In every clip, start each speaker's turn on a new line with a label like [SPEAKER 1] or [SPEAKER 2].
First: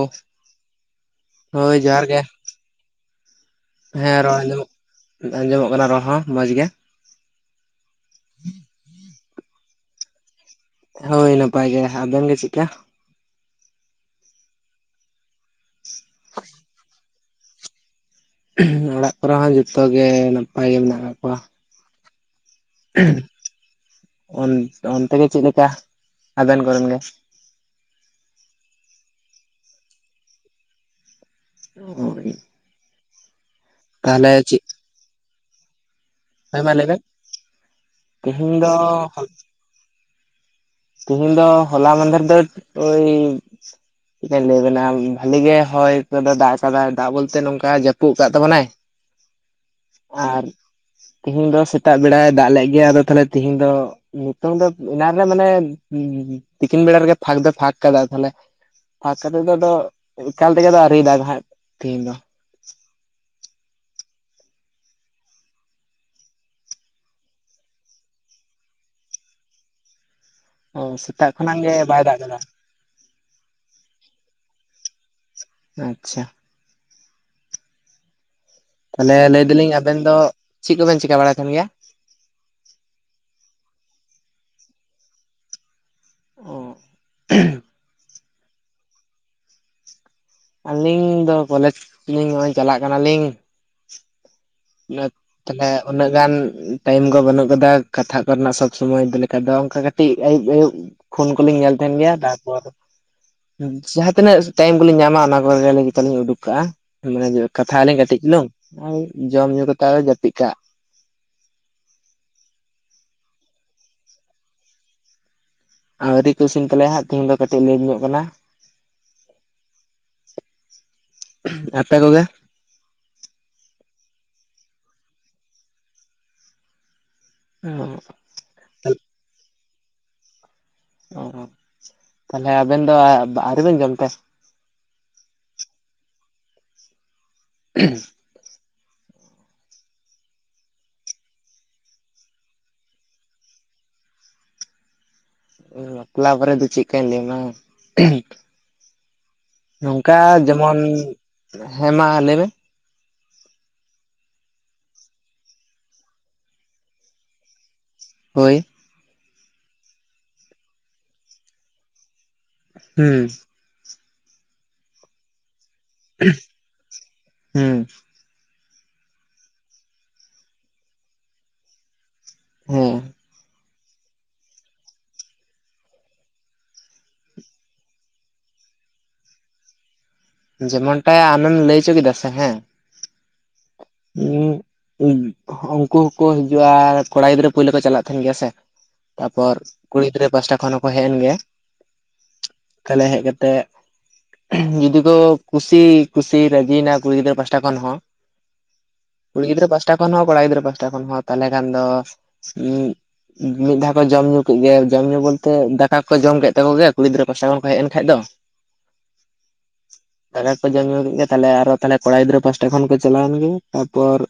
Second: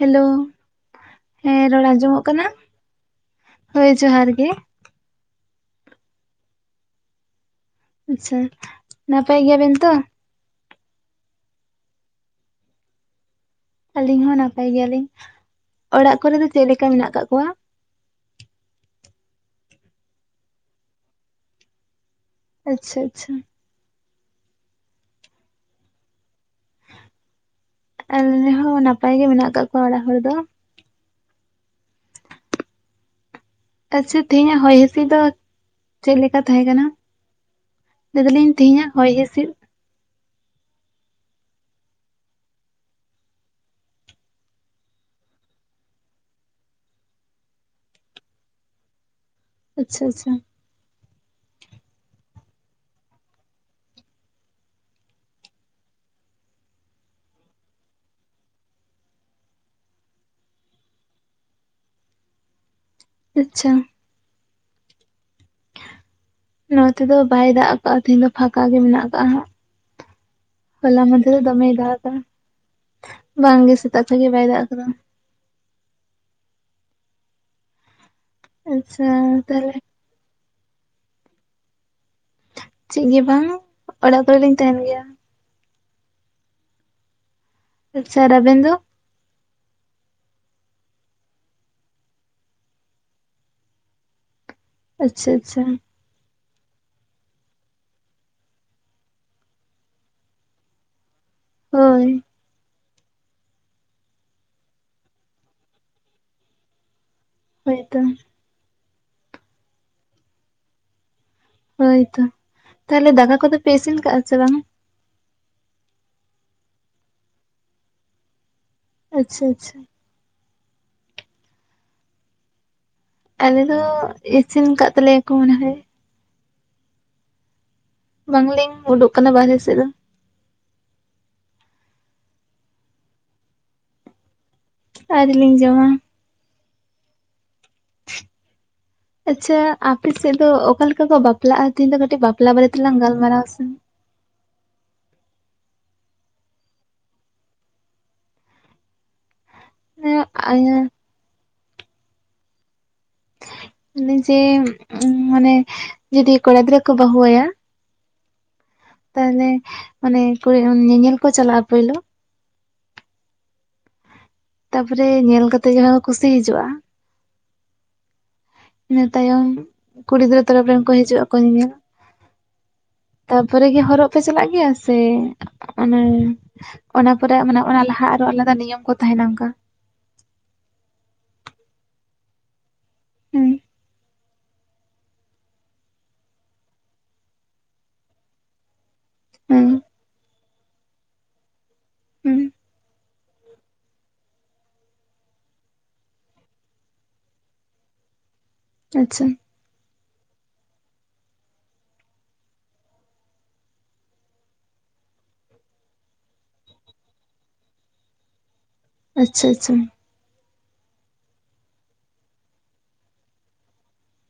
[SPEAKER 1] Hello ᱦᱮᱸ
[SPEAKER 2] ᱦᱳᱭ
[SPEAKER 1] ᱨᱚᱲ
[SPEAKER 2] ᱡᱚᱦᱟᱨ ᱜᱮ
[SPEAKER 1] ᱟᱸᱡᱚᱢᱚᱜ ᱠᱟᱱᱟ ᱦᱳᱭ
[SPEAKER 2] ᱦᱮᱸ
[SPEAKER 1] ᱡᱚᱦᱟᱨ
[SPEAKER 2] ᱨᱚᱲ
[SPEAKER 1] ᱜᱮ
[SPEAKER 2] ᱟᱸᱡᱚᱢᱚᱜ ᱟᱸᱡᱚᱢᱚᱜ ᱠᱟᱱᱟ ᱨᱚᱲ ᱦᱚᱸ ᱢᱚᱸᱡᱽ ᱜᱮ
[SPEAKER 1] ᱟᱪᱪᱷᱟ ᱱᱟᱯᱟᱭ ᱜᱮᱭᱟᱵᱮᱱ ᱛᱚ
[SPEAKER 2] ᱦᱳᱭ ᱱᱟᱯᱟᱭ ᱜᱮ ᱟᱵᱮᱱ ᱜᱮ ᱪᱮᱫ ᱞᱮᱠᱟ?
[SPEAKER 1] ᱟᱹᱞᱤᱧ ᱦᱚᱸ ᱱᱟᱯᱟᱭ ᱜᱮᱭᱟᱞᱤᱧ ᱚᱲᱟᱜ ᱠᱚᱨᱮ ᱫᱚ ᱪᱮᱫ ᱞᱮᱠᱟ ᱢᱮᱱᱟᱜ ᱠᱟᱜ ᱠᱚᱣᱟ
[SPEAKER 2] ᱚᱲᱟᱜ ᱠᱚᱨᱮ ᱦᱚᱸ ᱡᱷᱚᱛᱚ ᱜᱮ ᱱᱟᱯᱟᱭ ᱜᱮ ᱢᱮᱱᱟᱜ ᱠᱟᱜ ᱠᱚᱣᱟ
[SPEAKER 1] ᱟᱪᱪᱷᱟᱼᱟᱪᱪᱷᱟ
[SPEAKER 2] ᱚᱱ ᱚᱱᱛᱮ ᱜᱮ ᱪᱮᱫ ᱞᱮᱠᱟ ᱟᱵᱮᱱ ᱠᱚᱨᱮᱱ ᱜᱮ
[SPEAKER 1] ᱟᱞᱩᱧ ᱨᱤᱱ ᱦᱚᱸ ᱱᱟᱯᱟᱭ ᱜᱮ ᱢᱮᱱᱟᱜ ᱠᱟᱜ ᱠᱚᱣᱟ ᱚᱲᱟᱜ ᱦᱚᱲ ᱫᱚ
[SPEAKER 2] [unintelligible]
[SPEAKER 1] ᱟᱪᱪᱷᱟ
[SPEAKER 2] ᱛᱟᱦᱚᱞᱮ
[SPEAKER 1] ᱛᱮᱦᱤᱧᱟᱜ
[SPEAKER 2] ᱪᱮᱫ
[SPEAKER 1] ᱦᱚᱭ ᱦᱤᱥᱤᱫ ᱫᱚ? ᱪᱮᱫᱮᱠᱟ
[SPEAKER 2] ᱦᱳᱭ
[SPEAKER 1] ᱛᱟᱦᱮᱸ
[SPEAKER 2] ᱢᱟ
[SPEAKER 1] ᱠᱟᱱᱟ᱾
[SPEAKER 2] ᱞᱟᱹᱭ
[SPEAKER 1] ᱞᱟ.
[SPEAKER 2] ᱵᱮᱱ
[SPEAKER 1] ᱭ
[SPEAKER 2] ᱛᱮᱦᱮᱧ
[SPEAKER 1] ᱫᱟᱞᱤᱧ
[SPEAKER 2] ᱫᱚ
[SPEAKER 1] ᱛᱮᱦᱮᱧᱟᱜ ᱦᱚᱭ ᱦᱤᱸᱥᱤᱫ?
[SPEAKER 2] ᱛᱮᱦᱤᱧ ᱫᱚ ᱦᱚᱞᱟ ᱢᱟᱦᱽᱫᱷᱮᱨ ᱫᱚ ᱦᱳᱭ ᱪᱮᱫ ᱞᱤᱧ ᱞᱟᱹᱭᱵᱮᱱᱟ ᱵᱷᱟᱞᱤ ᱜᱮ ᱦᱚᱭ ᱠᱚᱫᱚ ᱫᱟᱜ ᱟᱠᱟᱫᱟᱭ ᱫᱟᱜ ᱵᱚᱞᱛᱮ ᱱᱚᱝᱠᱟ ᱡᱟᱹᱯᱩᱫ ᱠᱟᱜ ᱛᱟᱵᱚᱱᱟᱭ
[SPEAKER 1] [inaudible] ᱟᱪᱪᱷᱟ
[SPEAKER 2] ᱟᱨ ᱛᱤᱦᱤᱧ ᱫᱚ ᱥᱮᱛᱟᱜ ᱵᱮᱲᱟᱭ ᱫᱟᱜ ᱞᱮᱜ ᱜᱮᱭᱟ ᱟᱫᱚ ᱛᱟᱦᱞᱮ ᱛᱤᱦᱤᱧ ᱫᱚ ᱱᱤᱛᱚᱝ ᱫᱚ ᱮᱱᱟ ᱨᱮ ᱢᱟᱱᱮ [unintelligible] ᱛᱤᱠᱤᱱ ᱵᱮᱲᱟ ᱨᱮᱜᱮ ᱯᱷᱟᱸᱠ ᱫᱚ ᱯᱷᱟᱸᱠ ᱠᱟᱫᱟ ᱛᱟᱦᱞᱮ ᱯᱷᱟᱸᱠ ᱠᱟᱛᱮᱫ ᱫᱚ ᱟᱫᱚ ᱮᱠᱟᱞ ᱛᱮᱜᱮ ᱫᱚ ᱟᱶᱨᱤ ᱫᱟᱜ ᱦᱟᱜ ᱛᱤᱦᱤᱧ ᱫᱚ
[SPEAKER 1] ᱟᱪᱪᱷᱟ ᱱᱚᱛᱮ ᱫᱚ ᱵᱟᱭ ᱫᱟᱜ ᱟᱠᱟᱜ-ᱟ ᱛᱮᱦᱤᱧ ᱫᱚ ᱯᱷᱟᱸᱠᱟ ᱜᱮ ᱢᱮᱱᱟᱜ ᱠᱟᱜ-ᱟ ᱦᱟᱜ
[SPEAKER 2] ᱚ
[SPEAKER 1] ᱦᱚᱞᱟ
[SPEAKER 2] ᱥᱮᱛᱟᱜ
[SPEAKER 1] ᱢᱚᱦᱽᱫᱷᱮᱨ
[SPEAKER 2] ᱠᱷᱚᱱᱟᱜ
[SPEAKER 1] ᱫᱚᱢᱮᱭ
[SPEAKER 2] ᱜᱮ ᱵᱟᱭ
[SPEAKER 1] ᱫᱟᱜᱠᱟᱜ
[SPEAKER 2] ᱫᱟᱜ ᱠᱟᱫᱟ
[SPEAKER 1] ᱵᱟᱝᱜᱮ ᱥᱮᱛᱟᱜ ᱠᱷᱚᱱ ᱜᱮ ᱵᱟᱭ ᱫᱟᱜ ᱟᱠᱟᱫᱟ
[SPEAKER 2] ᱟᱪᱪᱷᱟ
[SPEAKER 1] ᱟᱪᱪᱷᱟ
[SPEAKER 2] ᱛᱟᱦᱚᱞᱮ ᱞᱟᱹᱭ ᱫᱟᱞᱤᱧ
[SPEAKER 1] ᱛᱟᱦᱚᱞᱮ
[SPEAKER 2] ᱟᱵᱮᱱ ᱫᱚ ᱪᱮᱫ ᱠᱚᱵᱮᱱ ᱪᱤᱠᱠᱟ ᱵᱟᱲᱟ ᱛᱟᱦᱸᱮᱱ ᱜᱮᱭᱟ᱾
[SPEAKER 1] ᱪᱮᱫ ᱜᱮ ᱵᱟᱝ᱾ ᱚᱲᱟᱜ ᱠᱚᱨᱮ ᱞᱤᱧ ᱛᱟᱦᱮᱱ ᱜᱮᱭᱟ᱾
[SPEAKER 2] ᱚ
[SPEAKER 1] ᱥᱟᱨ ᱟᱵᱮᱱ ᱫᱚ
[SPEAKER 2] ᱟᱹᱞᱤᱧ ᱫᱚ ᱠᱚᱞᱮᱡᱽ ᱞᱤᱧ ᱱᱚᱜᱼᱚᱭ ᱪᱟᱞᱟᱜ ᱠᱟᱱᱟᱞᱤᱧ
[SPEAKER 1] ᱟᱪᱪᱷᱟ
[SPEAKER 2] [unintelligible]
[SPEAKER 1] ᱟᱪᱪᱷᱟ
[SPEAKER 2] ᱛᱟᱦᱚᱞᱮ ᱩᱱᱟᱹᱜ ᱜᱟᱱ ᱴᱟᱭᱤᱢ ᱠᱚ ᱵᱟᱹᱱᱩᱜ ᱟᱠᱟᱫᱟ ᱠᱟᱛᱷᱟᱜ ᱠᱚᱨᱮᱱᱟᱜ ᱥᱚᱵᱽ ᱥᱚᱢᱚᱭ ᱞᱮᱠᱟ ᱫᱚ᱾ ᱚᱱᱠᱟ ᱠᱟᱹᱴᱤᱡ ᱟᱭᱩᱵ- ᱟᱭᱩᱵ ᱯᱷᱳᱱ ᱠᱚᱞᱤᱧ ᱧᱮᱞ ᱛᱟᱦᱮᱱ
[SPEAKER 1] ᱦᱳᱭ
[SPEAKER 2] ᱜᱮᱭᱟ᱾ ᱛᱟᱨᱯᱚᱨ ᱡᱟᱦᱟᱸ ᱛᱤᱱᱟᱹᱜ ᱴᱟᱭᱤᱢ ᱠᱚᱞᱤᱧ ᱧᱟᱢᱟ ᱚᱱᱟ ᱠᱚᱨᱮ ᱜᱮᱞᱤᱧ ᱩᱰᱩᱠ ᱠᱟᱜᱼᱟ, ᱢᱟᱱᱮ ᱠᱟᱛᱷᱟ ᱟᱞᱤᱧ
[SPEAKER 1] ᱦᱳᱭᱛᱚ
[SPEAKER 2] ᱠᱟᱹᱴᱤᱡ ᱪᱤᱞᱩᱝ ᱟᱨ ᱡᱚᱢ ᱧᱩ ᱠᱟᱛᱮ ᱟᱨ ᱡᱟᱹᱯᱤᱫ ᱠᱟᱜ᱾
[SPEAKER 1] ᱦᱳᱭᱛᱚ, ᱛᱟᱦᱚᱞᱮ ᱫᱟᱠᱟ ᱠᱚᱫᱚ ᱯᱮ ᱤᱥᱤᱱ ᱠᱟᱜ ᱟ ᱥᱮ ᱵᱟᱝ?
[SPEAKER 2] ᱟᱣᱨᱤ ᱠᱩᱥᱤᱧ ᱛᱟᱞᱮᱭᱟᱟᱸᱜ ᱛᱮᱦᱮᱧ ᱫᱚᱴᱤᱡ ᱞᱟᱹᱴ ᱧᱚᱜ ᱠᱟᱱᱟ᱾
[SPEAKER 1] ᱟᱪᱷᱟ ᱟᱪᱷᱟ
[SPEAKER 2] ᱟᱯᱮ ᱠᱚᱜᱮ
[SPEAKER 1] ᱟᱞᱮ ᱫᱚ ᱤᱥᱤᱱ ᱟᱠᱟᱫ ᱛᱟᱞᱮᱭᱟᱠᱚ ᱮᱱᱟᱱ ᱨᱮ
[SPEAKER 2] [inaudible]
[SPEAKER 1] ᱵᱟᱝᱞᱤᱧ ᱩᱰᱩᱠ ᱠᱟᱱᱟ ᱵᱟᱨᱦᱮ ᱥᱮᱫ ᱫᱚ
[SPEAKER 2] [unintelligible] ᱚ ᱛᱟᱦᱚᱞᱮ ᱟᱵᱮᱱ ᱫᱚ ᱟᱹᱣᱨᱤ ᱵᱮᱱ ᱡᱚᱢ ᱛᱮ
[SPEAKER 1] ᱟᱹᱣᱨᱤ ᱞᱤᱧ ᱡᱚᱢᱟ᱾
[SPEAKER 2] ᱸ [inaudible]
[SPEAKER 1] ᱟᱪᱪᱷᱟ ᱟᱯᱮ ᱥᱮᱫ ᱫᱚ ᱚᱠᱟᱮ ᱞᱮᱠᱟ ᱠᱚ ᱵᱟᱯᱞᱟᱜᱼᱟ? ᱛᱤᱦᱤᱧ ᱫᱚ ᱠᱟᱹᱴᱤᱡ ᱵᱟᱯᱞᱟ ᱵᱟᱨᱮ ᱛᱮᱞᱟᱝ ᱜᱟᱞᱢᱟᱨᱟᱣ ᱥᱮ
[SPEAKER 2] ᱵᱟᱯᱞᱟ ᱵᱚᱨᱮ ᱫᱚ ᱪᱮᱫ ᱞᱮᱠᱟᱧ ᱞᱟᱹᱭ ᱟᱢ ᱱᱚᱝᱠᱟ
[SPEAKER 1] ᱮᱸ ᱟᱭᱟ
[SPEAKER 2] ᱡᱮᱢᱚᱱ ᱦᱮᱸ ᱢᱟ ᱞᱟᱹᱭ ᱢᱮ
[SPEAKER 1] ᱮ ᱡᱮ ᱢᱟᱱᱮ ᱡᱩᱫᱤ ᱠᱚᱲᱟ ᱜᱤᱫᱽᱨᱟᱹ ᱠᱚ ᱵᱟᱹᱦᱩ ᱣᱟᱭᱟ
[SPEAKER 2] ᱦᱳᱭ
[SPEAKER 1] ᱛᱟᱦᱚᱞᱮ ᱢᱟᱱᱮ ᱠᱚᱲ ᱧᱮᱧᱮᱞ ᱠᱚ ᱪᱟᱞᱟᱜᱼᱟ, ᱯᱳᱭᱞᱳ
[SPEAKER 2] ᱦᱮᱸ
[SPEAKER 1] ᱛᱟᱯᱚᱨᱮ ᱧᱮᱞ ᱠᱟᱛᱮᱜ ᱡᱟᱦᱟᱸ ᱠᱚ ᱠᱩᱥᱤ ᱦᱤᱡᱩᱜᱼᱟ᱾
[SPEAKER 2] ᱦᱮᱸ
[SPEAKER 1] ᱤᱱᱟᱹ ᱛᱟᱭᱚᱢ ᱠᱩᱲᱤ ᱜᱤᱫᱽᱨᱟᱹ ᱛᱚᱨᱚᱯ ᱨᱮᱱ ᱠᱚ ᱦᱤᱡᱩᱜ ᱟᱠᱚ ᱧᱮᱧᱮᱞ
[SPEAKER 2] ᱦᱮᱸ
[SPEAKER 1] ᱛᱟᱯᱚᱨᱮ ᱜᱮ ᱦᱚᱨᱚᱜ ᱯᱮ ᱪᱟᱞᱟᱜ ᱜᱮᱭᱟ ᱥᱮ ᱚᱱᱮ ᱮᱸ ᱚᱱᱟ ᱯᱚᱨᱮ ᱢᱟᱱᱮ ᱚᱱᱟ ᱞᱟᱦᱟ ᱟᱨᱚ ᱟᱞᱟᱫᱟ ᱱᱤᱭᱚᱢ ᱠᱚ ᱛᱟᱦᱮᱱᱟ ᱚᱱᱠᱟ
[SPEAKER 2] ᱡᱮᱢᱚᱱ ᱴᱟ ᱟᱢᱮᱢ ᱞᱟᱹᱭ ᱚᱪᱚ ᱠᱮᱫᱟ ᱥᱮ ᱦᱮᱸ
[SPEAKER 1] ᱦᱩᱸ
[SPEAKER 2] ᱦᱮᱸ ᱩᱱᱠᱩ ᱦᱚᱸᱠᱚ ᱦᱤᱡᱩᱜᱼᱟ ᱠᱚᱲᱟ ᱜᱤᱫᱽᱨᱟᱹ ᱯᱩᱭᱞᱳ ᱠᱚ ᱪᱟᱞᱟᱜ ᱛᱟᱦᱮᱱ ᱜᱮᱭᱟ ᱥᱮ ᱛᱟᱯᱚᱨ
[SPEAKER 1] ᱦᱩᱸ
[SPEAKER 2] ᱠᱩᱲᱤ ᱜᱤᱫᱽᱨᱟᱹ ᱯᱟᱥᱴᱟ ᱠᱷᱚᱱ ᱦᱚᱸᱠᱚ ᱦᱮᱡ ᱮᱱ ᱜᱮ
[SPEAKER 1] ᱦᱩᱸ
[SPEAKER 2] ᱛᱟᱦᱞᱮ ᱦᱮᱡ ᱠᱟᱛᱮᱜ ᱡᱩᱫᱤ ᱠᱚ ᱠᱩᱥᱤ ᱠᱩᱥᱤ ᱨᱟᱹᱡᱤᱭᱮᱱᱟ ᱠᱩᱲᱤ ᱜᱤᱫᱽᱨᱟᱹ ᱯᱟᱥᱴᱟ ᱠᱷᱚᱱ ᱦᱚᱸ
[SPEAKER 1] ᱟᱪᱷᱟ
[SPEAKER 2] ᱠᱩᱲᱤ ᱜᱤᱫᱽᱨᱟᱹ ᱯᱟᱦᱴᱟ ᱠᱷᱚᱱ ᱦᱚᱸ ᱠᱚᱲᱟ ᱜᱤᱫᱽᱨᱟᱹ ᱯᱟᱦᱴᱟ ᱠᱷᱚᱱ ᱦᱚᱸ ᱢᱤᱫ ᱫᱷᱟᱣ ᱠᱚ ᱡᱚᱢ ᱧᱩ ᱠᱮᱫ ᱜᱮ ᱡᱚᱢ ᱧᱩ ᱵᱚᱞᱛᱮ ᱫᱟᱠᱟ ᱠᱚ ᱡᱚᱢ ᱠᱮᱫᱟᱠᱚ ᱜᱮᱭᱟ ᱠᱩᱲᱤ ᱜᱤᱫᱽᱨᱟᱹ ᱠᱚᱟᱥᱟ ᱠᱷᱚᱱ ᱠᱚ ᱦᱮᱡ ᱮᱱ ᱠᱷᱟᱡ ᱫᱚ
[SPEAKER 1] ᱟᱪᱷᱟ ᱟᱪᱷᱟ
[SPEAKER 2] ᱫᱟᱠᱟ ᱠᱚ ᱡᱚᱢ ᱧᱩ ᱠᱮᱫ ᱜᱮ ᱛᱚ ᱠᱚᱲᱟ ᱜᱤᱫᱽᱨᱟᱹ ᱯᱟᱦᱴᱟ ᱠᱷᱚᱱ ᱠᱚ ᱪᱟᱞᱟᱣ ᱮᱱ ᱜᱮ ᱛᱟᱨᱯᱚᱨ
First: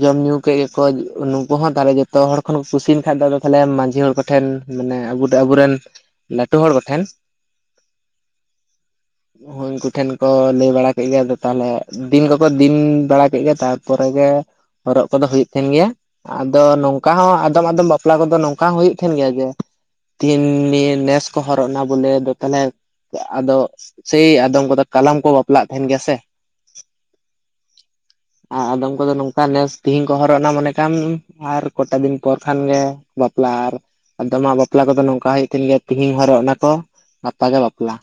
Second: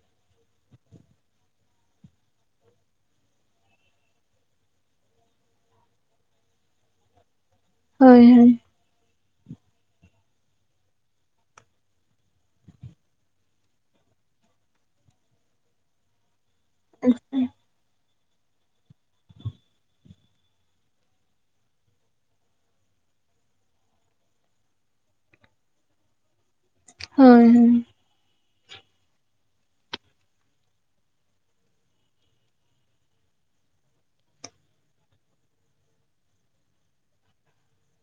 [SPEAKER 2] ᱡᱚᱢ ᱧᱩ ᱠᱮᱫ ᱜᱮᱠᱚ ᱩᱱᱩᱠᱩ ᱦᱚᱸ ᱛᱟᱦᱞᱮ ᱡᱚᱛᱚ ᱦᱚᱲ ᱠᱷᱚᱱ ᱠᱚ ᱠᱩᱥᱤᱭᱮᱱ ᱠᱷᱟᱡ ᱫᱚ ᱛᱟᱦᱮ ᱢᱟᱡᱷᱤ ᱦᱚᱲ ᱴᱷᱮᱱ ᱢᱟᱱᱮ ᱟᱵ ᱟᱵᱚᱨᱮᱱ ᱞᱟᱹᱴᱩ ᱦᱚᱲ ᱠᱚᱴᱷᱮᱱ
[SPEAKER 1] ᱦᱳᱭ ᱦᱳᱭ
[SPEAKER 2] ᱦᱚᱭ ᱩᱱᱠᱩ ᱴᱷᱮᱱ ᱠᱚ ᱞᱟᱹᱭ ᱵᱟᱲᱟ ᱠᱮᱫ ᱜᱮᱭᱟ ᱛᱟᱦᱚᱞᱮ ᱫᱤᱱ ᱠᱚᱠᱚ ᱫᱤᱱ ᱵᱟᱲᱟ ᱜᱮ ᱛᱟᱨᱯᱚᱨᱮ ᱜᱮ ᱦᱚᱨᱚᱜ ᱠᱚᱫᱚ ᱦᱩᱭᱩᱜᱭ ᱛᱟᱦᱮᱱ ᱜᱮᱭᱟ᱾ ᱟᱫᱚ ᱱᱚᱝᱠᱟ ᱦᱚᱸ
[SPEAKER 1] ᱦᱳᱭ
[SPEAKER 2] ᱟᱫᱚᱢ ᱟᱫᱚᱢ ᱵᱟᱯᱞᱟ ᱠᱚᱫᱚ ᱱᱚᱝᱠᱟ ᱦᱚᱸ ᱦᱩᱭᱩᱜᱭ ᱛᱟᱦᱮᱸᱮᱱ ᱜᱮᱭᱟ ᱡᱮ ᱛᱤᱱ ᱱᱮᱥ ᱠᱚ ᱦᱚᱨᱚᱜ ᱱᱟ ᱵᱚᱞᱮ ᱛᱟᱦᱚᱞᱮ ᱟᱫᱚ ᱥᱮᱭ ᱟᱫᱚᱢ ᱠᱚᱫᱚ ᱠᱟᱞᱟᱢ ᱠᱚ ᱵᱟᱯᱞᱟᱜ ᱛᱟᱦᱮᱱ ᱜᱮᱭᱟ ᱥᱮ
[SPEAKER 1] ᱦᱳᱭ ᱦᱳᱭ
[SPEAKER 2] ᱟᱨ ᱟᱫᱚᱢ ᱠᱚᱫᱚ ᱱᱚᱝᱠᱟ ᱱᱮᱥ ᱛᱮᱦᱤᱧ ᱠᱚ ᱦᱚᱨᱚᱜ ᱱᱟ ᱢᱚᱱᱮ ᱠᱟᱢ ᱟᱨ ᱠᱚᱴᱟ ᱫᱤᱱ ᱯᱚᱨ ᱠᱷᱟᱱ ᱜᱮ ᱵᱟᱯᱞᱟ ᱟᱨ ᱟᱫᱚᱢᱟᱜ ᱵᱟᱯᱞᱟ ᱠᱚᱫᱚ ᱱᱚᱝᱠᱟ ᱦᱩᱭᱩᱜ ᱛᱟᱹᱦᱤᱱ ᱜᱮᱭᱟ ᱛᱤᱦᱤᱧ ᱦᱚᱨᱚᱜ ᱱᱟ ᱠᱚ ᱜᱟᱯᱟ ᱜᱮ ᱵᱟᱯᱞᱟ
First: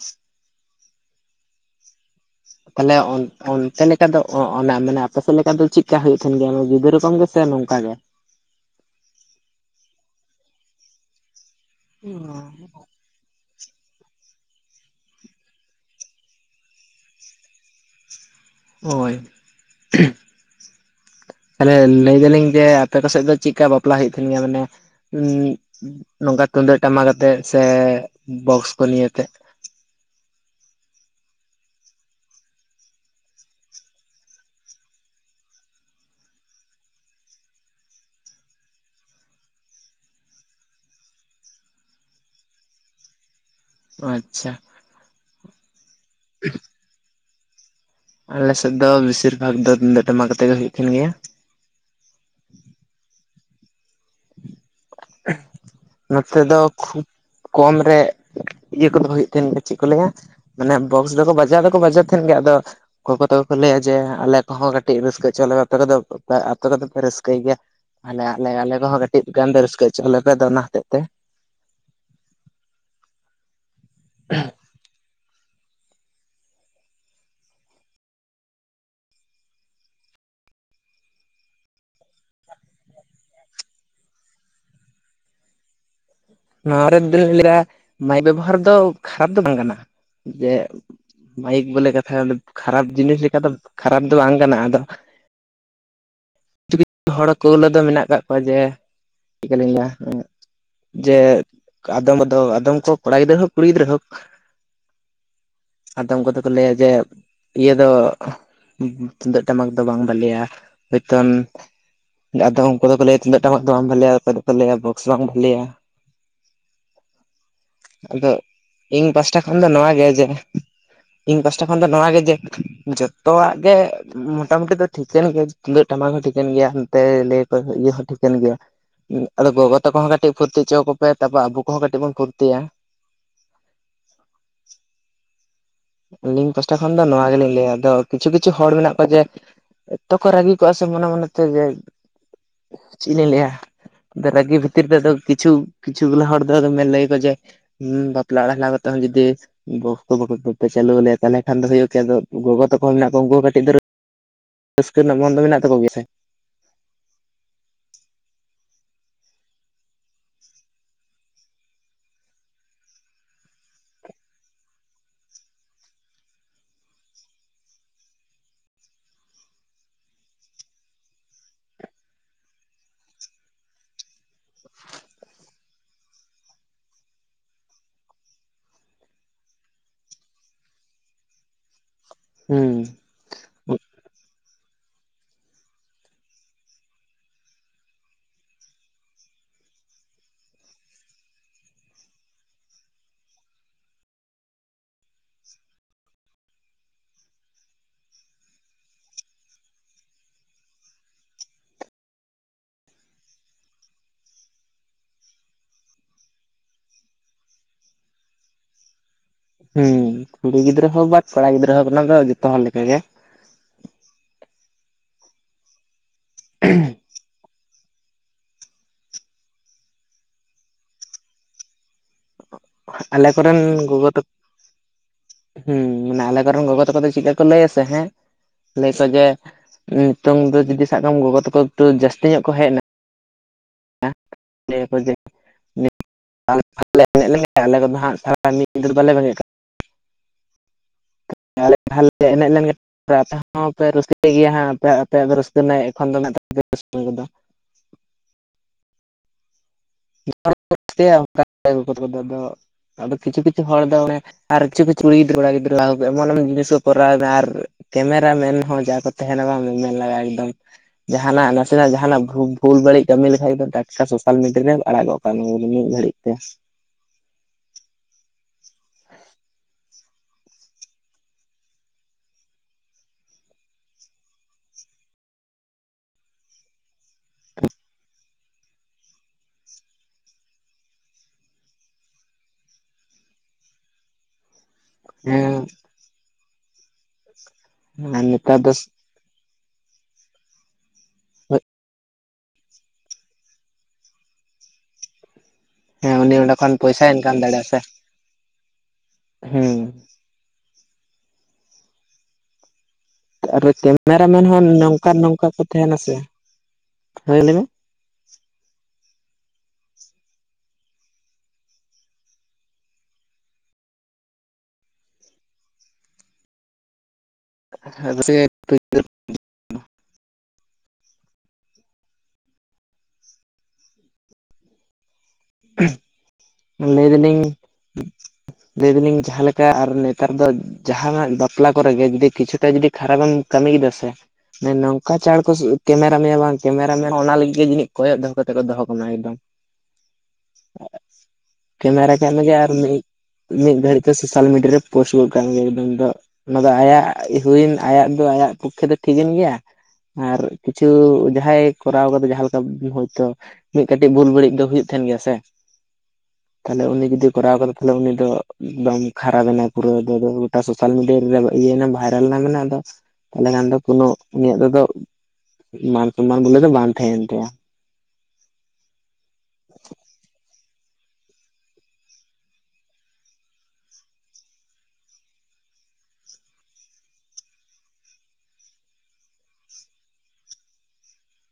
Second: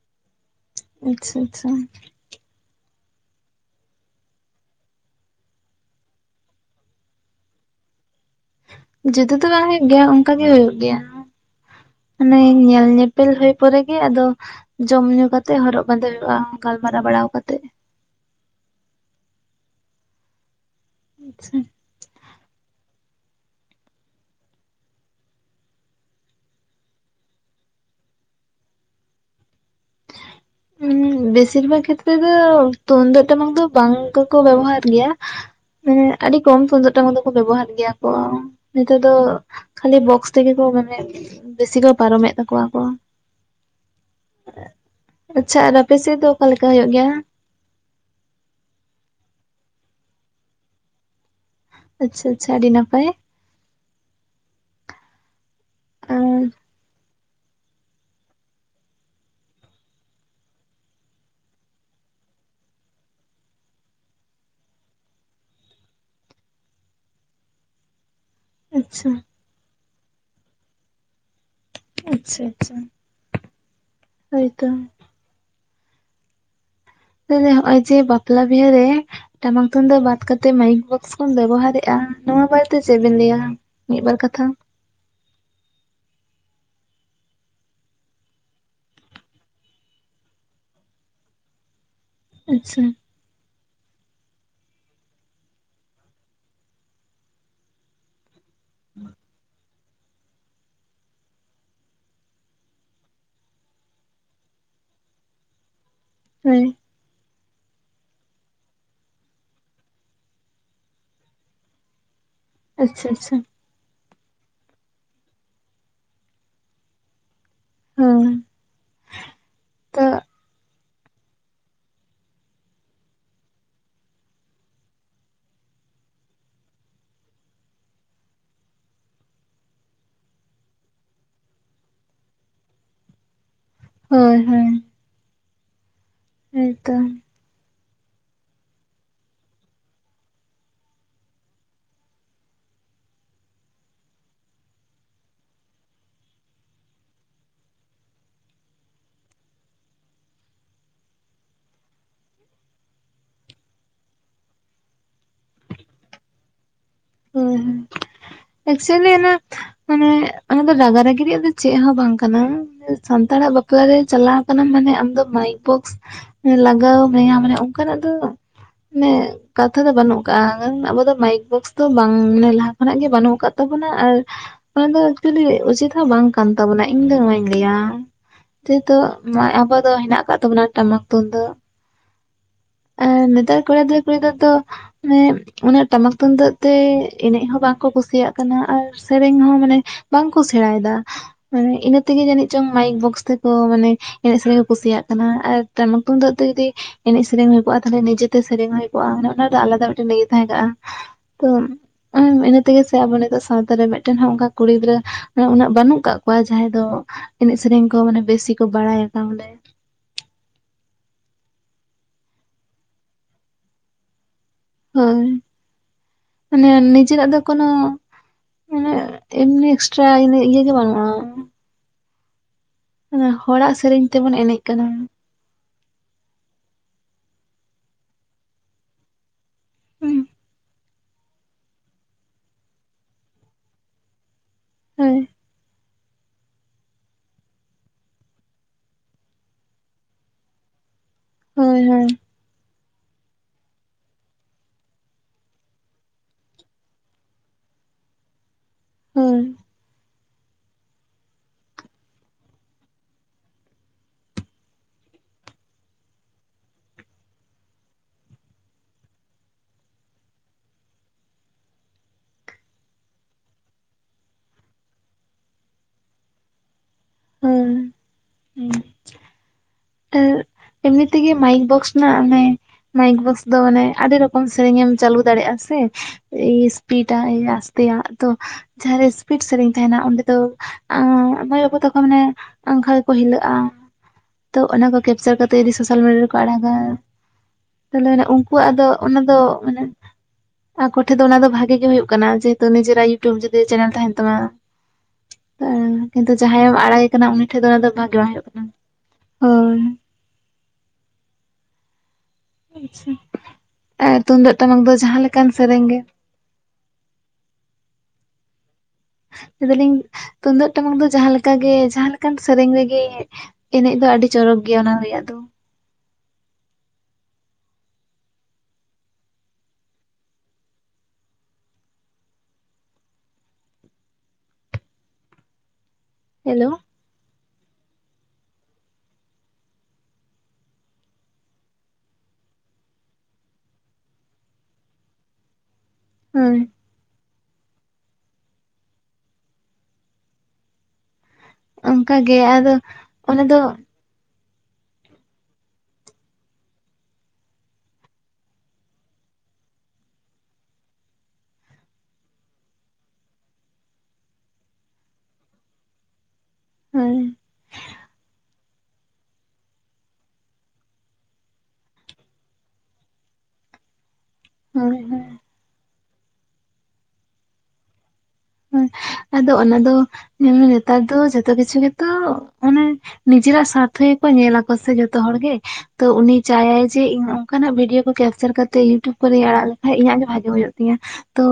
[SPEAKER 1] ᱟᱪᱷᱟ ᱟᱪᱷᱟ
[SPEAKER 2] ᱛᱟᱦᱚᱞᱮ ᱚᱱ ᱚᱱᱛᱮ ᱞᱮᱠᱟ ᱫᱚ ᱚᱸ ᱚᱱᱟ ᱢᱟᱱᱮ ᱟᱯᱮ ᱥᱮᱫ ᱞᱮᱠᱟ ᱫᱚ ᱪᱤᱫᱠᱟ ᱦᱩᱭᱩᱜ ᱛᱟᱹᱦᱮᱱ ᱜᱮᱭᱟ ᱡᱩᱫᱟᱹ ᱨᱚᱠᱚᱢ ᱜᱮ ᱥᱮ ᱱᱚᱝᱠᱟ ᱜᱮ
[SPEAKER 1] ᱡᱩᱫᱟᱹ ᱫᱚ ᱵᱟᱝ ᱦᱩᱭᱩᱜ ᱜᱮᱭᱟ ᱚᱱᱠᱟ ᱜᱮ ᱦᱩᱭᱩᱜ ᱜᱮᱭᱟ ᱢᱟᱱᱮ ᱧᱮᱞ ᱧᱮᱯ ᱯᱮᱞ ᱦᱩᱭ ᱯᱚᱨᱮ ᱜᱮ ᱟᱫᱚ ᱡᱚᱢ ᱧᱩ ᱠᱟᱛᱮᱜ ᱦᱚᱨᱚᱜ ᱵᱟᱸᱫᱮ ᱦᱩᱭᱩᱜᱼᱟ ᱜᱟᱞᱢᱟᱨᱟᱣ ᱵᱟᱲᱟᱣ ᱠᱟᱛᱮᱜ
[SPEAKER 2] ᱦᱳᱭ ᱛᱟᱦᱚᱞᱮ ᱞᱟᱹᱭ ᱫᱟᱹᱞᱤᱧ ᱡᱮ ᱟᱯᱮ ᱠᱚᱥᱮᱫ ᱫᱚ ᱪᱤᱫᱠᱟ ᱵᱟᱯᱞᱟ ᱦᱩᱭᱩᱜ ᱛᱟᱦᱮᱱ ᱜᱮᱭᱟ ᱢᱟᱱᱮ ᱩᱢ ᱱᱚᱝᱠᱟ ᱛᱩᱢᱫᱟᱹᱜ ᱴᱟᱢᱟᱠ ᱟᱛᱮᱫ ᱥᱮ ᱵᱚᱠᱥ ᱠᱚ ᱱᱤᱭᱟᱹ ᱟᱛᱮᱫ
[SPEAKER 1] ᱦᱚᱢ ᱵᱮᱥᱤᱨ ᱵᱷᱟᱜᱽ ᱠᱷᱮᱛᱨᱮ ᱫᱚ ᱛᱩᱢᱫᱟᱜ ᱴᱟᱢᱟᱠ ᱫᱚ ᱵᱟᱝ ᱜᱮᱠᱚ ᱵᱮᱵᱚᱦᱟᱨ ᱜᱮᱭᱟ ᱮᱸᱜ ᱟᱹᱰᱤ ᱠᱚᱢ ᱛᱩᱢᱫᱟᱹᱜ ᱴᱟᱢᱟᱠ ᱫᱚᱠᱚ ᱵᱮᱵᱚᱦᱟᱨ ᱜᱮᱭᱟ ᱠᱚ ᱱᱮᱛᱟᱨ ᱫᱚ ᱠᱷᱟᱹᱞᱤ ᱵᱚᱠᱥ ᱛᱮᱜᱮ ᱠᱚ ᱢᱟᱱᱮ ᱵᱮᱥᱤ ᱠᱚ ᱯᱟᱨᱚᱢᱮᱫ ᱛᱟᱠᱚᱣᱟ ᱠᱚ
[SPEAKER 2] ᱟᱪᱷᱟ
[SPEAKER 1] ᱟᱪᱷᱟ ᱟᱨ ᱟᱯᱮ ᱥᱮᱫ ᱫᱚ ᱚᱠᱟ ᱞᱮᱠᱟ ᱦᱩᱭᱩᱜ ᱜᱮᱭᱟ
[SPEAKER 2] ᱟᱞᱮ ᱥᱮᱫ ᱫᱚ ᱵᱮᱥᱤᱨ ᱵᱷᱟᱜᱽ ᱫᱚ ᱛᱩᱢᱫᱟᱹᱜ ᱴᱟᱢᱟᱠ ᱟᱛᱮ ᱜᱮ ᱦᱩᱭᱩᱜ ᱛᱟᱹᱦᱮᱱ ᱜᱮᱭᱟ
[SPEAKER 1] ᱟᱪᱷᱟ ᱟᱪᱷᱟ ᱟᱹᱰᱤ ᱱᱟᱯᱟᱭ
[SPEAKER 2] ᱱᱚᱛᱮ
[SPEAKER 1] ᱟᱨ
[SPEAKER 2] ᱫᱚ ᱠᱷᱩᱵ ᱠᱚᱢᱨᱮ ᱤᱭᱟᱹ ᱠᱚᱫᱚ ᱦᱩᱭᱩᱜ ᱛᱟᱹᱦᱮᱱ ᱜᱮ ᱪᱮᱫ ᱠᱚ ᱞᱟᱹᱭᱟ? ᱢᱟᱱᱮ ᱵᱚᱠᱥ ᱫᱚᱠᱚ ᱵᱟᱡᱟᱣ ᱫᱚᱠᱚ ᱵᱟᱡᱟᱣ ᱛᱟᱦᱮᱱ ᱜᱮᱭᱟ ᱟᱫᱚ ᱜᱚᱜᱚ ᱛᱟᱠᱚ ᱠᱚ ᱞᱟᱹᱭᱟ ᱡᱮ ᱟᱞᱮ ᱠᱚᱦᱚᱸ ᱠᱟᱹᱴᱤᱡ ᱨᱟᱹᱥᱠᱟᱹ ᱚᱪᱚ ᱟᱞᱮ ᱯᱮ ᱟᱯᱮ ᱠᱚᱫᱚ ᱛᱟ ᱟᱯᱮ ᱠᱚᱫᱚ ᱯᱮ ᱨᱟᱹᱥᱠᱟᱹᱭ ᱜᱮᱭᱟ ᱟᱞᱮ ᱟᱞᱮ ᱟᱞᱮ ᱠᱚᱦᱚᱸ
[SPEAKER 1] ᱟᱪᱪᱷᱟ
[SPEAKER 2] ᱠᱟᱹᱴᱤᱡ ᱜᱟᱱ ᱫᱚ ᱨᱟᱹᱥᱠᱟᱹ ᱚᱪᱚᱣᱟᱞᱮᱯᱮ ᱟᱫᱚ ᱚᱱᱟ ᱦᱚᱛᱮᱫ ᱛᱮ
[SPEAKER 1] ᱟᱪᱪᱷᱟ ᱟᱪᱪᱷᱟ ᱦᱚᱭᱛᱚ ᱞᱟᱹᱭ ᱫᱟᱹᱧ ᱱᱚᱜ-ᱚᱭ ᱡᱮ ᱵᱟᱯᱞᱟ ᱵᱤᱦᱟᱹ ᱨᱮ ᱴᱟᱢᱟᱠ ᱛᱩᱢᱫᱟᱜ ᱵᱟᱫᱽ ᱠᱟᱛᱮᱫ ᱢᱟᱭᱤᱠ ᱵᱚᱠᱥ ᱵᱚᱱ ᱵᱮᱵᱚᱦᱟᱨᱮᱫᱼᱟ ᱱᱚᱣᱟ ᱵᱟᱨᱮᱛᱮ ᱪᱮᱫ ᱵᱮᱱ ᱞᱟᱹᱭᱟ ᱢᱤᱫᱵᱟᱨ ᱠᱟᱛᱷᱟ
[SPEAKER 2] ᱱᱚᱣᱟ ᱨᱮ [inaudible] ᱞᱟᱹᱭ ᱫᱟ ᱢᱟᱭᱤᱠ ᱵᱮᱵᱚᱦᱟᱨ ᱫᱚ ᱠᱷᱟᱨᱟᱯ ᱫᱚ ᱵᱟᱝ ᱠᱟᱱᱟ ᱡᱮ ᱢᱟᱭᱤᱠ ᱵᱚᱞᱮ ᱠᱟᱛᱷᱟ
[SPEAKER 1] ᱟᱪᱪᱷᱟ
[SPEAKER 2] ᱠᱷᱟᱨᱟᱯ ᱡᱤᱱᱤᱥ ᱞᱮᱠᱟ ᱫᱚ ᱠᱷᱟᱨᱟᱯ ᱫᱚ ᱵᱟᱝ ᱠᱟᱱᱟ ᱟᱫᱚ [inaudible] ᱦᱚᱲ ᱠᱟᱹᱣᱞᱟᱹ ᱫᱚ ᱢᱮᱱᱟᱜ ᱠᱟᱜ ᱠᱚᱣᱟ ᱡᱮ ᱪᱮᱫ ᱠᱟᱞᱤᱧ ᱞᱟᱹᱭᱟ ᱡᱮ ᱟᱫᱚᱢ ᱫᱚ ᱟᱫᱚᱢ ᱠᱚ ᱠᱚᱲᱟ ᱜᱤᱫᱽᱨᱟᱹ ᱦᱳᱠ ᱠᱩᱲᱤ ᱜᱤᱫᱽᱨᱟᱹ ᱦᱳᱠ
[SPEAKER 1] [inaudible]
[SPEAKER 2] ᱟᱫᱚᱢ ᱠᱚᱫᱚ ᱠᱚ
[SPEAKER 1] ᱦᱳᱭ
[SPEAKER 2] ᱞᱟᱹᱭᱟ ᱡᱮ ᱤᱭᱟᱹ ᱫᱚ ᱛᱩᱢᱫᱟᱹᱜ ᱴᱟᱢᱟᱠ ᱫᱚ ᱵᱟᱝ ᱵᱷᱟᱞᱤᱭᱟ ᱛᱚ ᱟᱫᱚ ᱩᱱᱠᱩ ᱫᱚᱠᱚ
[SPEAKER 1] ᱟᱪᱪᱷᱟ
[SPEAKER 2] ᱞᱟᱹᱭᱟ
[SPEAKER 1] ᱟᱪᱪᱷᱟ
[SPEAKER 2] ᱛᱩᱢᱫᱟᱜ ᱴᱟᱢᱟᱠ ᱫᱚ ᱵᱟᱝ ᱵᱷᱟᱞᱮᱭᱟ ᱚᱠᱚᱭ ᱫᱚᱠᱚ ᱞᱟᱹᱭᱟ ᱵᱚᱠᱥ ᱵᱟᱝ ᱵᱷᱟᱞᱮᱭᱟ ᱟᱫᱚ
[SPEAKER 1] ᱦᱳᱭ
[SPEAKER 2] ᱤᱧ ᱯᱟᱥᱴᱟ ᱠᱷᱚᱱ ᱫᱚ ᱱᱚᱣᱟ
[SPEAKER 1] ᱛᱚ
[SPEAKER 2] ᱜᱮ ᱡᱮ ᱤᱧ ᱯᱟᱥᱴᱟ ᱠᱷᱚᱱ ᱫᱚ ᱱᱚᱣᱟ ᱜᱮ ᱡᱮ ᱡᱚᱛᱚᱣᱟᱜ ᱜᱮ ᱢᱚᱴᱟ ᱢᱩᱴᱤ ᱫᱚ ᱴᱷᱤᱠᱟᱹᱱ ᱜᱮᱭᱟ ᱛᱩᱢᱫᱟᱹᱜ ᱴᱟᱢᱟᱠ ᱦᱚᱸ ᱴᱷᱤᱠᱟᱹᱱ ᱜᱮᱭᱟ ᱱᱚᱛᱮ ᱞᱟᱹᱭᱟᱠᱚ ᱤᱭᱟᱹ ᱦᱚᱸ ᱴᱷᱤᱠᱟᱹᱱ ᱜᱮᱭᱟ ᱟᱫᱚ ᱜᱚᱜᱚ ᱛᱟᱠᱚ ᱦᱚᱸ ᱠᱟᱹᱴᱤᱡ ᱯᱷᱩᱨᱛᱤ ᱦᱚᱪᱚᱣᱟ ᱠᱚᱯᱮ ᱛᱟᱯᱚᱨ ᱟᱵᱚ ᱠᱚᱦᱚᱸ ᱠᱟᱹᱴᱤᱡ ᱵᱚᱱ ᱯᱷᱩᱨᱛᱤᱭᱟ
[SPEAKER 1] ᱦᱳᱭ ᱦᱳᱭ
[SPEAKER 2] ᱟᱹᱞᱤᱧ ᱯᱟᱥᱴᱟ ᱠᱷᱚᱱ
[SPEAKER 1] ᱦᱳᱭᱛᱚ
[SPEAKER 2] ᱫᱚ ᱱᱚᱣᱟ ᱜᱮᱞᱤᱧ ᱞᱟᱹᱭᱟ ᱟᱫᱚ ᱠᱤᱪᱷᱩ ᱠᱤᱪᱷᱩ ᱦᱚᱲ ᱢᱮᱱᱟᱜ ᱠᱚᱣᱟ ᱡᱮ ᱮᱛᱛᱚ ᱠᱚ ᱨᱟᱹᱜᱤ ᱠᱚᱜᱼᱟ ᱥᱮ ᱢᱚᱱᱮ ᱢᱚᱱᱮ ᱛᱮ ᱡᱮ ᱪᱮᱫ ᱞᱤᱧ ᱞᱟᱹᱭᱟ ᱫᱚ ᱨᱟᱹᱜᱤ ᱵᱷᱤᱛᱤᱨ ᱛᱮᱫᱚ ᱠᱤᱪᱷᱩ ᱠᱤᱪᱷᱩ ᱜᱩᱞᱟ ᱦᱚᱲ ᱫᱚ ᱫᱚᱢᱮ ᱞᱟᱹᱭ ᱟᱠᱚ ᱡᱮ ᱦᱩᱸ ᱵᱟᱯᱞᱟ ᱚᱲᱟᱜ ᱦᱮᱞᱟᱣ ᱠᱟᱛᱮᱜ ᱦᱚᱸ ᱡᱩᱫᱤ [inaudible] ᱪᱟᱹᱞᱩ ᱟᱞᱭᱟ ᱛᱚᱞᱦᱮ ᱠᱷᱟᱱ ᱫᱚ ᱦᱳᱭᱳᱜ ᱠᱷᱟᱡ ᱫᱚ ᱜᱚᱜᱚ ᱛᱚᱠᱷ ᱢᱮᱱᱟᱜ ᱠᱚ ᱩᱱ ᱠᱟᱹᱴᱤᱡ ᱨᱟᱹᱥᱠᱟᱹ ᱨᱮᱱᱟᱜ ᱢᱚᱱ ᱫᱚ ᱢᱮᱱᱟᱜ ᱛᱟᱠᱚ ᱜᱮᱭᱟ ᱥᱮ
[SPEAKER 1] ᱦᱮᱸ ᱦᱮᱸ ᱮᱠᱪᱚᱞᱤ ᱢᱟᱱᱮ ᱚᱱᱟ ᱫᱚ ᱨᱟᱜᱟ ᱨᱟᱹᱜᱤ ᱨᱮᱭᱟᱜ ᱫᱚ ᱪᱮᱫ ᱦᱚᱸ ᱵᱟᱝ ᱠᱟᱱᱟ ᱥᱟᱱᱛᱟᱲᱟᱜ ᱵᱟᱯᱞᱟ ᱨᱮ ᱪᱟᱞᱟᱣ ᱠᱟᱱᱟᱢ ᱢᱟᱱᱮ ᱟᱢ ᱫᱚ ᱢᱟᱭᱤᱠ ᱵᱚᱠᱥ ᱞᱟᱜᱟᱣ ᱢᱮᱭᱟ ᱢᱟᱱᱮ ᱚᱱᱠᱟᱱᱼᱟᱜ ᱫᱚ ᱢᱟᱱᱮ ᱠᱟᱛᱷᱟ ᱫᱚ ᱵᱟᱹᱱᱩᱜ ᱟᱠᱟᱜᱼᱟ ᱠᱟᱨᱚᱱ ᱟᱵᱚ ᱫᱚ ᱢᱟᱭᱤᱠ ᱵᱚᱠᱥ ᱛᱚ ᱵᱟᱝ ᱢᱟᱱᱮ ᱞᱟᱦᱟ ᱠᱷᱚᱱᱟᱜ ᱜᱮ ᱵᱟᱹᱱᱩᱜ ᱟᱠᱟᱫ ᱛᱟᱵᱚᱱᱟ ᱟᱨ ᱚᱱᱟ ᱫᱚ ᱮᱠᱪᱚᱞᱤ ᱩᱪᱤᱛ ᱦᱚᱸ ᱵᱟᱝ ᱠᱟᱱ ᱛᱟᱵᱚᱱᱟ ᱤᱧ ᱫᱚ ᱱᱚᱣᱟᱧ ᱞᱟᱹᱭᱟ ᱱᱚᱜᱼᱚᱭ ᱟᱵᱚ ᱫᱚ ᱦᱮᱱᱟᱜ ᱟᱠᱟᱫ ᱛᱟᱵᱚᱱᱟ ᱴᱟᱢᱟᱠ ᱛᱩᱢᱫᱟᱜ
[SPEAKER 2] ᱦᱩᱸ
[SPEAKER 1] ᱟᱨ ᱱᱮᱛᱟᱨ ᱠᱚᱲᱟ ᱜᱤᱫᱽᱨᱟᱹ ᱠᱩᱲᱤ ᱜᱤᱫᱟᱹᱨ ᱫᱚ ᱢᱟᱱᱮ ᱩᱱᱟᱹᱜ ᱴᱟᱢᱟᱠ ᱛᱩᱢᱫᱟᱜ ᱛᱮ ᱮᱱᱮᱡ ᱦᱚᱸ ᱵᱟᱝ ᱠᱚ ᱠᱩᱥᱤᱭᱟᱜ ᱠᱟᱱᱟ ᱟᱨ ᱥᱮᱨᱮᱧ ᱦᱚᱸ ᱢᱟᱱᱮ ᱵᱟᱝ ᱠᱚ ᱥᱮᱬᱟᱭ ᱮᱫᱟ ᱢᱟᱱᱮ ᱤᱱᱟᱹ ᱛᱮᱜᱮ ᱡᱟᱹᱱᱤᱡ ᱪᱚᱝ ᱢᱟᱭᱤᱠ ᱵᱚᱠᱥ ᱛᱮᱠᱚ ᱢᱟᱱᱮ ᱮᱱᱮᱡ ᱥᱮᱨᱮᱧ ᱠᱚ ᱠᱩᱥᱤᱭᱟᱜ ᱠᱟᱱᱟ ᱟᱨ ᱴᱟᱢᱟᱠ ᱛᱩᱱᱫᱟᱹᱜ ᱛᱮ ᱡᱩᱫᱤ ᱮᱱᱮᱡ ᱥᱮᱨᱮᱧ ᱦᱩᱭ ᱠᱚᱜᱼᱟ ᱛᱟᱞᱦᱮ ᱱᱤᱡᱮᱛᱮ ᱥᱮᱨᱮᱧ ᱦᱩᱭ ᱠᱚᱜᱼᱟ ᱚᱱᱮ ᱚᱱᱟᱴᱟᱜ ᱟᱞᱟᱫᱟ ᱢᱮᱫᱴᱮᱱ ᱤᱭᱟᱹ ᱛᱟᱦᱮᱸ ᱠᱚᱜᱼᱟ ᱛᱚ ᱤᱱᱟᱹ ᱛᱮᱜᱮ ᱥᱮ ᱟᱵᱚ ᱱᱤᱛᱚᱜ ᱥᱟᱶᱛᱟ ᱨᱮ ᱢᱤᱫᱴᱮᱱ ᱚᱱᱠᱟ ᱠᱩᱲᱤ ᱜᱤᱫᱽᱨᱟᱹ ᱢᱟᱱᱮ ᱩᱱᱟᱹᱜ ᱵᱟᱹᱱᱩᱜ ᱠᱟᱜ ᱠᱚᱣᱟ ᱡᱟᱦᱟᱸᱭ ᱫᱚ ᱮᱱᱮᱡ ᱥᱤᱨᱤᱧ ᱠᱚ ᱢᱟᱱᱮ ᱵᱮᱥᱤ ᱠᱚ ᱵᱟᱲᱟᱭ ᱟᱠᱚ ᱵᱚᱞᱮ
[SPEAKER 2] ᱦᱚᱸ ᱠᱩᱲᱤ ᱜᱤᱫᱽᱨᱟᱹ ᱦᱚᱸ ᱵᱟᱛ ᱠᱚᱲᱟ ᱜᱤᱫᱽᱨᱟᱹ ᱦᱚᱸ ᱵᱟᱹᱱᱩᱜ ᱠᱚᱣᱟ ᱡᱚᱛᱚ ᱦᱚᱲ ᱞᱮᱠᱟᱜ ᱜᱮ
[SPEAKER 1] ᱦᱳᱭ ᱢᱟᱱᱮ ᱱᱤᱡᱮᱨᱼᱟᱜ ᱫᱚ ᱠᱚᱱᱚ ᱢᱟᱱᱮ ᱮᱢᱱᱤ ᱮᱠᱥᱴᱨᱟ ᱤᱭᱟᱹ ᱜᱮ ᱵᱟᱹᱱᱩᱜᱼᱟ ᱢᱟᱱᱮ
[SPEAKER 2] ᱟᱞᱮ ᱠᱚᱨᱮᱱ
[SPEAKER 1] ᱦᱚᱲᱟᱜ ᱥᱮᱨᱮᱧ
[SPEAKER 2] ᱜᱚᱜᱚ ᱛᱟᱠᱚ
[SPEAKER 1] ᱛᱮᱵᱚᱱ ᱮᱱᱮᱡ ᱠᱟᱱᱟ
[SPEAKER 2] ᱦᱩᱸ ᱢᱟᱱᱮ ᱟᱞᱮ ᱠᱚᱨᱮᱱ ᱜᱚᱜᱚ ᱛᱟᱠᱚ ᱫᱚ ᱪᱮᱫ ᱞᱮᱠᱟ ᱠᱚ ᱞᱟᱹᱭᱼᱟ ᱥᱮ ᱦᱮᱸ ᱞᱟᱹᱭ ᱟᱠᱚ ᱡᱮ
[SPEAKER 1] ᱦᱩᱸ
[SPEAKER 2] ᱱᱤᱛᱳᱝ ᱫᱚ ᱡᱩᱫᱤ ᱥᱟᱵ ᱠᱟᱜ ᱢᱮ ᱜᱚᱜᱚ ᱛᱟᱠᱚ ᱮᱠᱴᱩ ᱡᱟᱹᱥᱛᱤ ᱧᱚᱜ ᱠᱚ ᱦᱮᱡ ᱱᱟ ᱞᱟᱹᱭ ᱟᱠᱚ ᱡᱮ
[SPEAKER 1] ᱦᱳᱭ
[SPEAKER 2] ᱟᱞᱮ ᱟᱞᱮ ᱞᱟᱦᱟ ᱞᱮ ᱮᱱᱮᱡ ᱞᱮᱱ ᱜᱮ ᱟᱞᱮ ᱠᱚᱫᱚ ᱦᱟᱸᱜ ᱢᱤᱫ ᱧᱤᱫᱟᱹ ᱵᱟᱞᱮ ᱵᱮᱸᱜᱮᱫ ᱠᱟᱜ ᱟᱞᱮ
[SPEAKER 1] ᱦᱳᱭ
[SPEAKER 2] ᱞᱟᱦᱟ
[SPEAKER 1] ᱦᱳᱭ
[SPEAKER 2] ᱞᱮ ᱮᱱᱮᱡ ᱞᱮᱱ ᱜᱮ ᱟᱯᱮ ᱦᱚᱸᱯᱮ ᱨᱟᱹᱥᱠᱟᱹᱭ ᱜᱮᱭᱟ ᱦᱟᱸᱜ ᱟᱯᱮᱭᱟᱜ ᱫᱚ ᱨᱟᱹᱥᱠᱟᱹ ᱮᱠᱷᱚᱱ ᱫᱚ ᱢᱮᱱᱟᱜ ᱛᱮᱭᱟ ᱥᱚᱢᱚᱭ ᱠᱚᱫᱚ
[SPEAKER 1] ᱦᱚᱭ
[SPEAKER 2] [unintelligible] ᱟᱫᱚ ᱠᱤᱪᱷᱩ ᱠᱤᱪᱷᱩ ᱦᱚᱲ ᱫᱚ ᱚᱱᱮ ᱟᱨ ᱠᱤᱪᱷᱩ ᱠᱤᱪᱷᱩ ᱠᱩᱲᱤ ᱜᱤᱫᱽᱨᱟᱹ ᱠᱚᱲᱟ ᱜᱤᱫᱽᱨᱟᱹ ᱮᱢᱚᱱ ᱮᱢᱚᱱ ᱡᱤᱱᱤᱥ ᱠᱚᱨᱟᱣ ᱮᱫᱟ ᱟᱨ ᱠᱮᱢᱮᱨᱟ ᱢᱮᱱ ᱦᱚᱸ ᱡᱟ ᱠᱚ ᱛᱟᱦᱮᱱ ᱟ ᱵᱟᱝ ᱢᱮᱢᱮᱱ ᱞᱟᱜᱟᱜᱼᱟ ᱮᱠᱫᱚᱢ ᱡᱟᱦᱟᱱᱼᱟᱜ ᱱᱟᱥᱮᱱᱟᱜ ᱡᱟᱦᱟᱱᱼᱟᱜ ᱵᱷᱩᱞ ᱵᱟᱹᱲᱤᱡ ᱠᱟᱹᱢᱤ ᱞᱮᱠᱷᱟᱡ ᱴᱟᱴᱠᱟ ᱥᱳᱥᱟᱞ ᱢᱤᱰᱤᱭᱟ ᱨᱮ ᱟᱲᱟᱜ ᱜᱚᱜ ᱢᱮᱭᱟ ᱠᱚ ᱵᱚᱞᱮ ᱢᱤᱫ ᱜᱷᱟᱹᱲᱤᱡ ᱛᱮ
[SPEAKER 1] ᱦᱳᱭ ᱮᱢᱱᱤ ᱛᱮᱜᱮ ᱢᱟᱭᱤᱠ ᱵᱚᱠᱥ ᱨᱮᱱᱟᱜ ᱢᱟᱱᱮ ᱢᱟᱭᱤᱠ ᱵᱚᱠᱥ ᱫᱚ ᱢᱟᱱᱮ ᱟᱹᱰᱤ ᱨᱚᱠᱚᱢ ᱥᱮᱨᱮᱧ ᱮᱢ ᱪᱟᱹᱞᱩ ᱫᱟᱲᱮᱜᱼᱟ ᱥᱮ ᱥᱯᱤᱴ ᱟᱜ ᱤᱧ ᱟᱥᱛᱮ ᱟ ᱛᱚ ᱡᱟᱦᱟᱸᱨᱮ ᱥᱯᱤᱴ ᱥᱮᱨᱮᱧ ᱛᱟᱦᱮᱱᱟ ᱚᱸᱰᱮ ᱫᱚ ᱢᱟᱹᱭ ᱵᱟᱹᱵᱩ ᱛᱟᱠᱚ ᱢᱟᱱᱮ ᱟᱸᱠᱷᱟ ᱜᱮᱠᱚ ᱦᱤᱞᱟᱹᱜᱼᱟ ᱛᱚ ᱚᱱᱟ ᱠᱚ ᱠᱮᱯᱪᱟᱨ ᱠᱟᱛᱮ
[SPEAKER 2] ᱦᱮᱸ
[SPEAKER 1] ᱡᱩᱫᱤ ᱥᱳᱥᱟᱞ ᱢᱤᱰᱤᱭᱟ ᱨᱮᱠᱚ ᱟᱲᱟᱜᱟ ᱛᱟᱞᱦᱮ
[SPEAKER 2] ᱟᱨ ᱱᱮᱛᱟᱨ
[SPEAKER 1] ᱩᱱᱠᱩᱣᱟᱜ ᱫᱚ ᱚᱱᱟ ᱫᱚ ᱢᱟᱱᱮ ᱟᱠᱚ ᱴᱷᱮᱡ ᱫᱚ ᱚᱱᱟ ᱫᱚ ᱵᱷᱟᱜᱮ ᱜᱮ ᱦᱩᱭᱩᱜ ᱠᱟᱱᱟ ᱠᱟᱱᱟ ᱡᱮᱦᱚᱛᱩ ᱱᱤᱡᱮᱨᱼᱟᱜ ᱤᱭᱩᱴᱩᱵᱽ ᱡᱩᱫᱤ ᱪᱮᱱᱮᱞ ᱛᱟᱦᱮᱱ ᱛᱟᱢᱟ
[SPEAKER 2] ᱦᱮᱸ
[SPEAKER 1] ᱠᱤᱱᱛᱩ
[SPEAKER 2] ᱩᱱᱤ ᱚᱸᱰᱮ
[SPEAKER 1] ᱡᱟᱦᱟᱸᱭ
[SPEAKER 2] ᱠᱷᱚᱱ
[SPEAKER 1] ᱮᱢ ᱟᱲᱟᱜᱮ
[SPEAKER 2] ᱯᱚᱭᱥᱟᱭ
[SPEAKER 1] ᱠᱟᱱᱟ
[SPEAKER 2] ᱤᱱᱠᱟᱢ
[SPEAKER 1] ᱩᱱᱤ ᱴᱷᱮᱡ ᱫᱚ ᱚᱱᱟ ᱫᱚ ᱵᱷᱟᱜᱮ ᱵᱟᱝ ᱦᱳᱭᱳᱜ ᱠᱟᱱᱟ ᱦᱳᱭ
[SPEAKER 2] ᱦᱩᱸ
[SPEAKER 1] ᱚ ᱟᱪᱷᱟ
[SPEAKER 2] ᱟᱨ ᱠᱮᱢᱮᱨᱟ ᱢᱮᱱ ᱦᱚᱸ ᱱᱚᱝᱠᱟᱱ ᱱᱚᱝᱠᱟ
[SPEAKER 1] ᱞᱮᱠᱟᱱ
[SPEAKER 2] ᱠᱚ
[SPEAKER 1] ᱥᱮᱨᱮᱧ
[SPEAKER 2] ᱛᱟᱦᱮᱱ ᱟ
[SPEAKER 1] ᱜᱮ
[SPEAKER 2] ᱥᱮ ᱦᱳᱭ ᱞᱟᱹᱭ ᱢᱮ
[SPEAKER 1] ᱞᱮᱫᱟᱞᱤᱧ ᱛᱩᱢᱫᱟᱹᱜ ᱴᱟᱢᱟᱠ ᱫᱚ ᱡᱟᱦᱟᱸ ᱞᱮᱠᱟᱜᱮ ᱡᱟᱦᱟᱸ ᱞᱮᱠᱟᱱ ᱥᱮᱨᱮᱧ ᱨᱮᱜᱮ ᱮᱱᱮᱡ ᱫᱚ ᱟᱹᱰᱤ ᱪᱚᱨᱚᱠ ᱜᱮᱭᱟ ᱚᱱᱟ ᱨᱮᱭᱟᱜ ᱫᱚ
[SPEAKER 2] ᱟ ᱥᱮ [unintelligible] ᱦᱸ [unintelligible]
[SPEAKER 1] ᱦᱮᱞᱳ
[SPEAKER 2] ᱞᱟᱹᱭ ᱫᱟᱞᱤᱧ [unintelligible] ᱞᱟᱹᱭ ᱫᱟᱞᱤᱧ ᱡᱟᱦᱟᱸᱮ ᱞᱮᱠᱟ ᱟᱨ ᱱᱮᱛᱟᱨ ᱫᱚ ᱡᱟᱦᱟᱱᱟᱜ ᱵᱟᱯᱞᱟ ᱠᱚᱨᱮᱜ ᱜᱮ ᱡᱩᱫᱤ ᱠᱤᱪᱷᱩᱴᱟ ᱡᱩᱫᱤ ᱠᱷᱟᱨᱟᱯᱮ ᱮᱢ ᱠᱟᱹᱢᱤ ᱠᱮᱫᱟ ᱥᱮ ᱱᱚᱝᱠᱟ ᱪᱟᱬ ᱠᱚ ᱠᱮᱢᱮᱨᱟ ᱢᱮᱭᱟ ᱵᱟᱝ
[SPEAKER 1] ᱦᱳᱭ
[SPEAKER 2] ᱠᱮᱢᱮᱨᱟ ᱢᱮᱱ ᱚᱱᱟ ᱞᱟᱹᱜᱤᱫ ᱜᱮ ᱡᱟᱹᱱᱤᱡ ᱠᱚᱭᱚᱜ ᱫᱚᱦᱚ ᱠᱟᱛᱮ ᱠᱚ ᱫᱚᱦᱚ ᱠᱟᱢᱟᱭ ᱮᱠᱫᱚᱢ [unintelligible] ᱠᱮᱢᱮᱨᱟ ᱠᱮᱜ
[SPEAKER 1] ᱚᱱᱠᱟᱜᱮ
[SPEAKER 2] ᱢᱮᱜᱮ ᱟᱨ
[SPEAKER 1] ᱟᱫᱚ
[SPEAKER 2] ᱢᱤᱫ
[SPEAKER 1] ᱚᱱᱟ ᱫᱚ
[SPEAKER 2] ᱢᱤᱫ ᱜᱷᱟᱹᱲᱤᱡ ᱥᱳᱥᱟᱞ ᱢᱤᱰᱤᱭᱟ ᱨᱮ ᱯᱳᱥᱴ ᱠᱟᱱ ᱜᱮ ᱮᱠᱫᱚᱢ ᱫᱚ ᱚᱱᱟᱫᱚ ᱟᱭᱟᱜ ᱦᱩᱭᱮᱱ ᱟᱭᱟᱜ ᱫᱚ ᱟᱭᱟᱜ ᱯᱚᱠᱠᱷᱮ ᱫᱚ ᱴᱷᱤᱠᱮᱱ ᱜᱮᱭᱟ ᱟᱨ ᱠᱤᱪᱷᱩ ᱡᱟᱦᱟᱸᱭ ᱠᱚᱨᱟᱣ ᱠᱟᱫᱟ ᱡᱟᱦᱟᱸ ᱞᱮᱠᱟ ᱦᱚᱭᱛᱚ ᱢᱤᱫ ᱠᱟᱹᱴᱤᱡ ᱵᱩᱞ ᱵᱟᱹᱲᱤᱡ ᱫᱚ ᱦᱩᱭᱩᱜ ᱛᱟᱦᱮᱱ ᱜᱮᱭᱟ ᱥᱮ ᱛᱟᱦᱚᱞᱮ ᱩᱱᱤ
[SPEAKER 1] ᱦᱳᱭ
[SPEAKER 2] ᱡᱩᱫᱤ ᱵᱚᱨᱟ-ᱵᱚᱨ ᱵᱷᱩᱞ ᱟᱭ ᱩᱱᱤ ᱫᱚ ᱮᱠᱫᱚᱢ ᱠᱷᱟᱨᱟᱯ ᱮᱱᱟ ᱯᱩᱨᱟᱹ ᱜᱚᱴᱟ ᱥᱚᱥᱟᱞ ᱢᱤᱰᱤᱭᱟ ᱨᱮ ᱤᱭᱟᱹᱭ ᱵᱷᱟᱭᱨᱟᱞ ᱮᱱᱟ ᱢᱮᱱᱟ ᱟᱫᱚ ᱛᱟᱦᱚᱞᱮ ᱠᱷᱟᱱ ᱫᱚ ᱠᱚᱱᱚ ᱩᱱᱤᱭᱟᱜ ᱛᱮ ᱫᱚ
[SPEAKER 1] ᱦᱳᱭ ᱦᱳᱭ
[SPEAKER 2] ᱢᱟᱱ-ᱥᱚᱢᱢᱟᱱ ᱵᱚᱞᱮ ᱫᱚ ᱵᱟᱝ ᱛᱟᱦᱮᱱ ᱛᱟᱭᱟ
[SPEAKER 1] ᱟᱫᱚ ᱚᱱᱟ ᱫᱚ ᱟᱫᱚ ᱡᱚᱛᱚ ᱠᱤᱪᱷᱩ ᱜᱮᱛᱚ ᱢᱟᱱᱮ ᱱᱤᱡᱮᱨᱟᱜ ᱥᱟᱨᱛᱷᱚ ᱜᱮᱠᱚ ᱧᱮᱞᱟᱠᱚ ᱥᱮ ᱡᱚᱛᱚ ᱦᱚᱲ ᱜᱮ ᱛᱚ ᱩᱱᱤ ᱪᱟᱭᱟᱭ ᱡᱮ ᱤᱧ ᱚᱱᱠᱟᱱᱟᱜ ᱵᱷᱤᱰᱭᱚ ᱠᱚ ᱠᱮᱯᱪᱟᱨ ᱠᱟᱛᱮᱜ ᱤᱭᱩᱴᱩᱵ ᱠᱚᱨᱮᱧ ᱟᱲᱟᱜ ᱞᱮᱠᱷᱟᱡ ᱤᱧᱟᱹᱜ ᱜᱮ ᱵᱷᱟᱜᱮ ᱦᱩᱭᱩᱜ ᱛᱤᱧᱟ ᱛᱚ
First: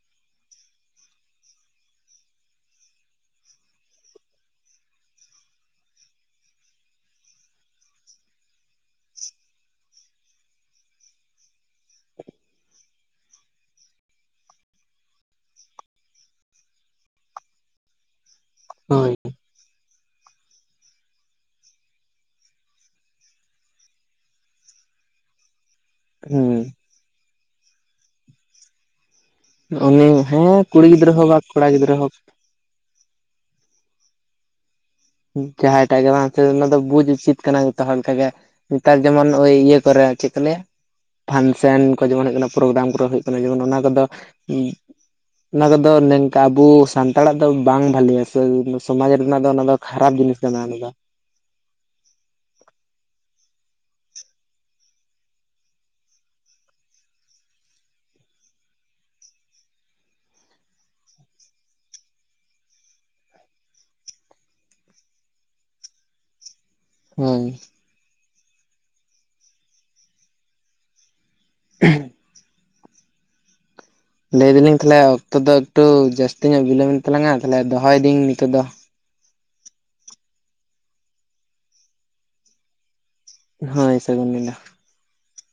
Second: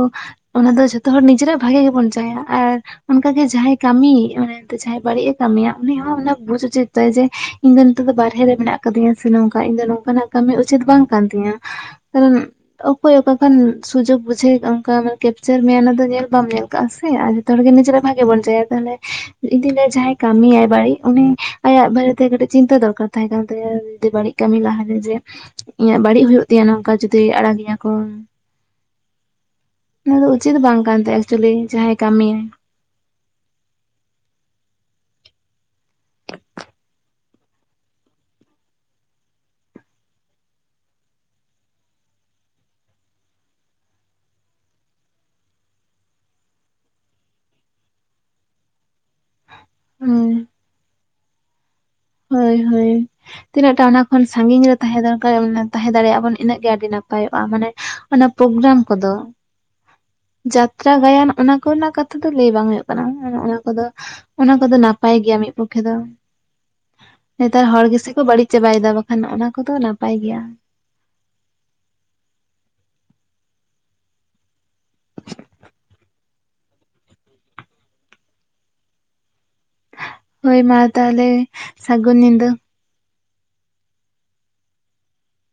[SPEAKER 1] ᱚᱱᱟ ᱫᱚ ᱡᱚᱛᱚ ᱦᱚᱲ ᱱᱤᱡᱮᱨᱟᱜ ᱵᱷᱟᱜᱤ ᱜᱮᱵᱚᱱ ᱪᱟᱭᱟ ᱟᱨ ᱚᱱᱠᱟᱜᱮ ᱡᱟᱦᱟᱸᱭ ᱠᱟᱹᱢᱤ ᱡᱟᱦᱟᱸᱭ ᱵᱟᱹᱲᱤᱡ ᱮ ᱠᱟᱹᱢᱤᱭᱟ ᱩᱱᱤ ᱦᱚᱸ ᱮ ᱵᱩᱡ ᱩᱪᱤᱛ ᱛᱟᱭ ᱡᱮ ᱤᱧ ᱫᱚ ᱱᱤᱛᱚᱜ ᱫᱚ ᱵᱟᱨᱦᱮ ᱨᱮ ᱢᱮᱱᱟᱜ ᱟᱠᱟᱫᱤᱧᱟ ᱥᱮ ᱱᱚᱝᱠᱟ ᱤᱧ ᱫᱚ ᱱᱚᱝᱠᱟᱱᱟᱜ ᱠᱟᱹᱢᱤ ᱩᱪᱤᱛ ᱵᱟᱝ ᱠᱟᱱ ᱛᱤᱧᱟ ᱠᱚᱱ ᱚᱠᱚᱭ ᱚᱠᱟ ᱠᱷᱚᱱᱟᱱ ᱥᱩᱡᱳᱜᱽ ᱵᱩᱡᱷᱟᱹᱣ ᱚᱱᱠᱟ ᱠᱮᱯᱪᱟᱨ ᱢᱮᱭᱟ ᱚᱱᱟ ᱫᱚ ᱧᱮᱞ ᱵᱟᱢ ᱧᱮᱞ ᱠᱟᱜᱼᱟ ᱥᱮ ᱟᱨ ᱡᱚᱛᱚ ᱦᱚᱲ ᱜᱮ ᱱᱤᱡᱮᱨ ᱵᱷᱟᱜᱤ ᱵᱚᱱ ᱪᱟᱭᱟ ᱛᱟᱦᱚᱞᱮ
[SPEAKER 2] ᱦᱳᱭ
[SPEAKER 1] ᱤᱧᱫᱚ ᱞᱟᱹᱭᱟ ᱡᱟᱦᱟᱸᱭ ᱠᱟᱹᱢᱤᱭᱟᱭ ᱵᱟᱹᱲᱤᱡ ᱩᱱᱤ ᱟᱭᱟᱜ ᱵᱟᱨᱮᱛᱮ ᱠᱟᱹᱴᱤᱡ ᱪᱤᱱᱛᱟᱹ ᱫᱚᱨᱠᱟᱨ ᱛᱟᱦᱮᱸ ᱠᱟᱱ ᱛᱟᱭᱟ ᱡᱤᱫᱤ ᱵᱟᱹᱲᱤᱡ ᱠᱟᱹᱢᱤ ᱞᱟᱦᱟᱨᱮ ᱡᱮ ᱤᱧᱟᱹᱜ ᱵᱟᱹᱲᱤᱡ ᱦᱩᱭᱩᱜ
[SPEAKER 2] ᱦᱩᱸ
[SPEAKER 1] ᱛᱤᱧᱟᱹ ᱱᱚᱝᱠᱟ ᱡᱩᱫᱤ ᱟᱲᱟᱜ ᱤᱧᱟ ᱠᱚ
[SPEAKER 2] ᱩᱱᱤ
[SPEAKER 1] ᱚᱱᱟ ᱫᱚ
[SPEAKER 2] ᱦᱮᱸ
[SPEAKER 1] ᱩᱪᱤᱛ ᱵᱟᱝ
[SPEAKER 2] ᱠᱩᱲᱤ
[SPEAKER 1] ᱠᱟᱱ
[SPEAKER 2] ᱜᱤᱫᱽᱨᱟᱹ
[SPEAKER 1] ᱛᱟᱭᱟ
[SPEAKER 2] ᱦᱳᱠ ᱵᱟ
[SPEAKER 1] ᱮᱠᱪᱩᱭᱮᱞᱤ
[SPEAKER 2] ᱠᱚᱲᱟ
[SPEAKER 1] ᱡᱟᱦᱟᱸᱭ
[SPEAKER 2] ᱜᱤᱫᱽᱨᱟᱹ ᱦᱳᱠ
[SPEAKER 1] ᱠᱟᱹᱢᱤᱭᱟᱭ
[SPEAKER 2] ᱡᱟᱦᱟᱸᱭᱴᱟᱜ ᱜᱮ ᱵᱟᱝ ᱚᱱᱟ ᱫᱚ ᱵᱩᱡᱽ ᱩᱪᱤᱛ ᱠᱟᱱᱟ ᱡᱚᱛᱚ ᱦᱚᱲ ᱞᱮᱠᱟᱜᱮ ᱱᱮᱛᱟᱨ ᱡᱮᱢᱚᱱ ᱳᱭ ᱤᱭᱟᱹ ᱠᱚᱨᱮ ᱪᱮᱫ ᱠᱚ ᱞᱟᱹᱭᱟ ᱯᱷᱟᱱᱥᱮᱱ ᱠᱚ ᱡᱮᱢᱚᱱ ᱦᱩᱭᱩᱜ ᱠᱟᱱᱟ ᱯᱨᱚᱜᱨᱟᱢ ᱠᱚᱨᱮ ᱦᱩᱭᱩᱜ ᱠᱟᱱᱟ ᱡᱮᱢᱚᱱ ᱚᱱᱟ ᱠᱚᱫᱚ ᱚᱱᱟ ᱠᱚᱫᱚ ᱱᱚᱝᱠᱟ ᱟᱵᱚ ᱥᱟᱱᱛᱟᱲᱟᱜ ᱫᱚ ᱵᱟᱝ ᱵᱷᱟᱞᱮᱭᱟ ᱥᱮ ᱥᱚᱢᱟᱡᱽ ᱨᱮᱱᱟᱜ ᱫᱚ ᱚᱱᱟ ᱫᱚ ᱠᱷᱟᱨᱟᱯ ᱡᱤᱱᱤᱥ ᱠᱟᱱᱟ ᱚᱱᱟ ᱫᱚ
[SPEAKER 1] ᱦᱚᱭ-ᱦᱚᱭ ᱛᱤᱱᱟᱹᱜ ᱚᱱᱟ ᱠᱷᱚᱱ ᱥᱟᱺᱜᱤᱧ ᱨᱮ ᱛᱟᱦᱮᱸ ᱫᱚᱨᱠᱟᱨ ᱛᱟᱦᱮᱸ ᱫᱟᱲᱮᱭᱟᱜᱼᱟ ᱵᱚᱱ ᱤᱱᱟᱹᱜ ᱜᱮ ᱟᱹᱰᱤ ᱱᱟᱯᱟᱭᱚᱜᱼᱟ ᱢᱟᱱᱮ ᱚᱱᱟ ᱯᱨᱚᱜᱨᱟᱢ ᱠᱚᱫᱚ ᱡᱟᱛᱨᱟ ᱜᱟᱭᱟᱱ ᱚᱱᱟ ᱠᱚᱨᱮᱱᱟᱜ ᱠᱟᱛᱷᱟ ᱫᱚ ᱞᱟᱹᱭ ᱵᱟᱝ ᱦᱩᱭᱩᱜ ᱠᱟᱱᱟ ᱚᱱ-ᱚᱱᱟ ᱠᱚᱫᱚ ᱚᱱᱟ ᱠᱚᱫᱚ ᱱᱟᱯᱟᱭ ᱜᱮᱭᱟ ᱢᱤᱫ ᱯᱚᱠᱷᱮ ᱫᱚ
[SPEAKER 2] ᱦᱳᱭ
[SPEAKER 1] ᱱᱮᱛᱟᱨ ᱦᱚᱲ ᱜᱮᱥᱮ ᱠᱚ ᱵᱟᱹᱲᱤᱡ ᱪᱟᱵᱟᱭᱮᱫᱟ ᱵᱟᱠᱷᱟᱱ ᱱᱚᱜ-ᱱᱚᱣᱟ ᱠᱚᱫᱚ ᱱᱟᱯᱟᱭ ᱜᱮᱭᱟ
[SPEAKER 2] ᱪᱮᱫ ᱦᱚᱸ ᱵᱟᱝ ᱞᱟᱹᱭ ᱮ ᱫᱟᱞᱤᱧ ᱛᱟᱦᱚᱞᱮ ᱚᱠᱛᱚ ᱫᱚ ᱮᱠᱴᱩ ᱡᱟᱹᱥᱛᱤ ᱧᱚᱜ ᱵᱤᱞᱚᱢ ᱮᱱ ᱛᱟᱞᱟᱝᱟ ᱛᱟᱦᱚᱞᱮ ᱫᱚᱦᱚᱭᱮᱫᱟᱹᱧ ᱱᱤᱛᱚᱜ ᱫᱚ
[SPEAKER 1] ᱦᱚᱭ ᱢᱟ ᱛᱟᱦᱚᱞᱮ ᱥᱟᱹᱜᱩᱱ ᱧᱤᱫᱟᱹ
[SPEAKER 2] ᱦᱚᱭ ᱥᱟᱹᱜᱩᱱ ᱱᱤᱫᱟᱹ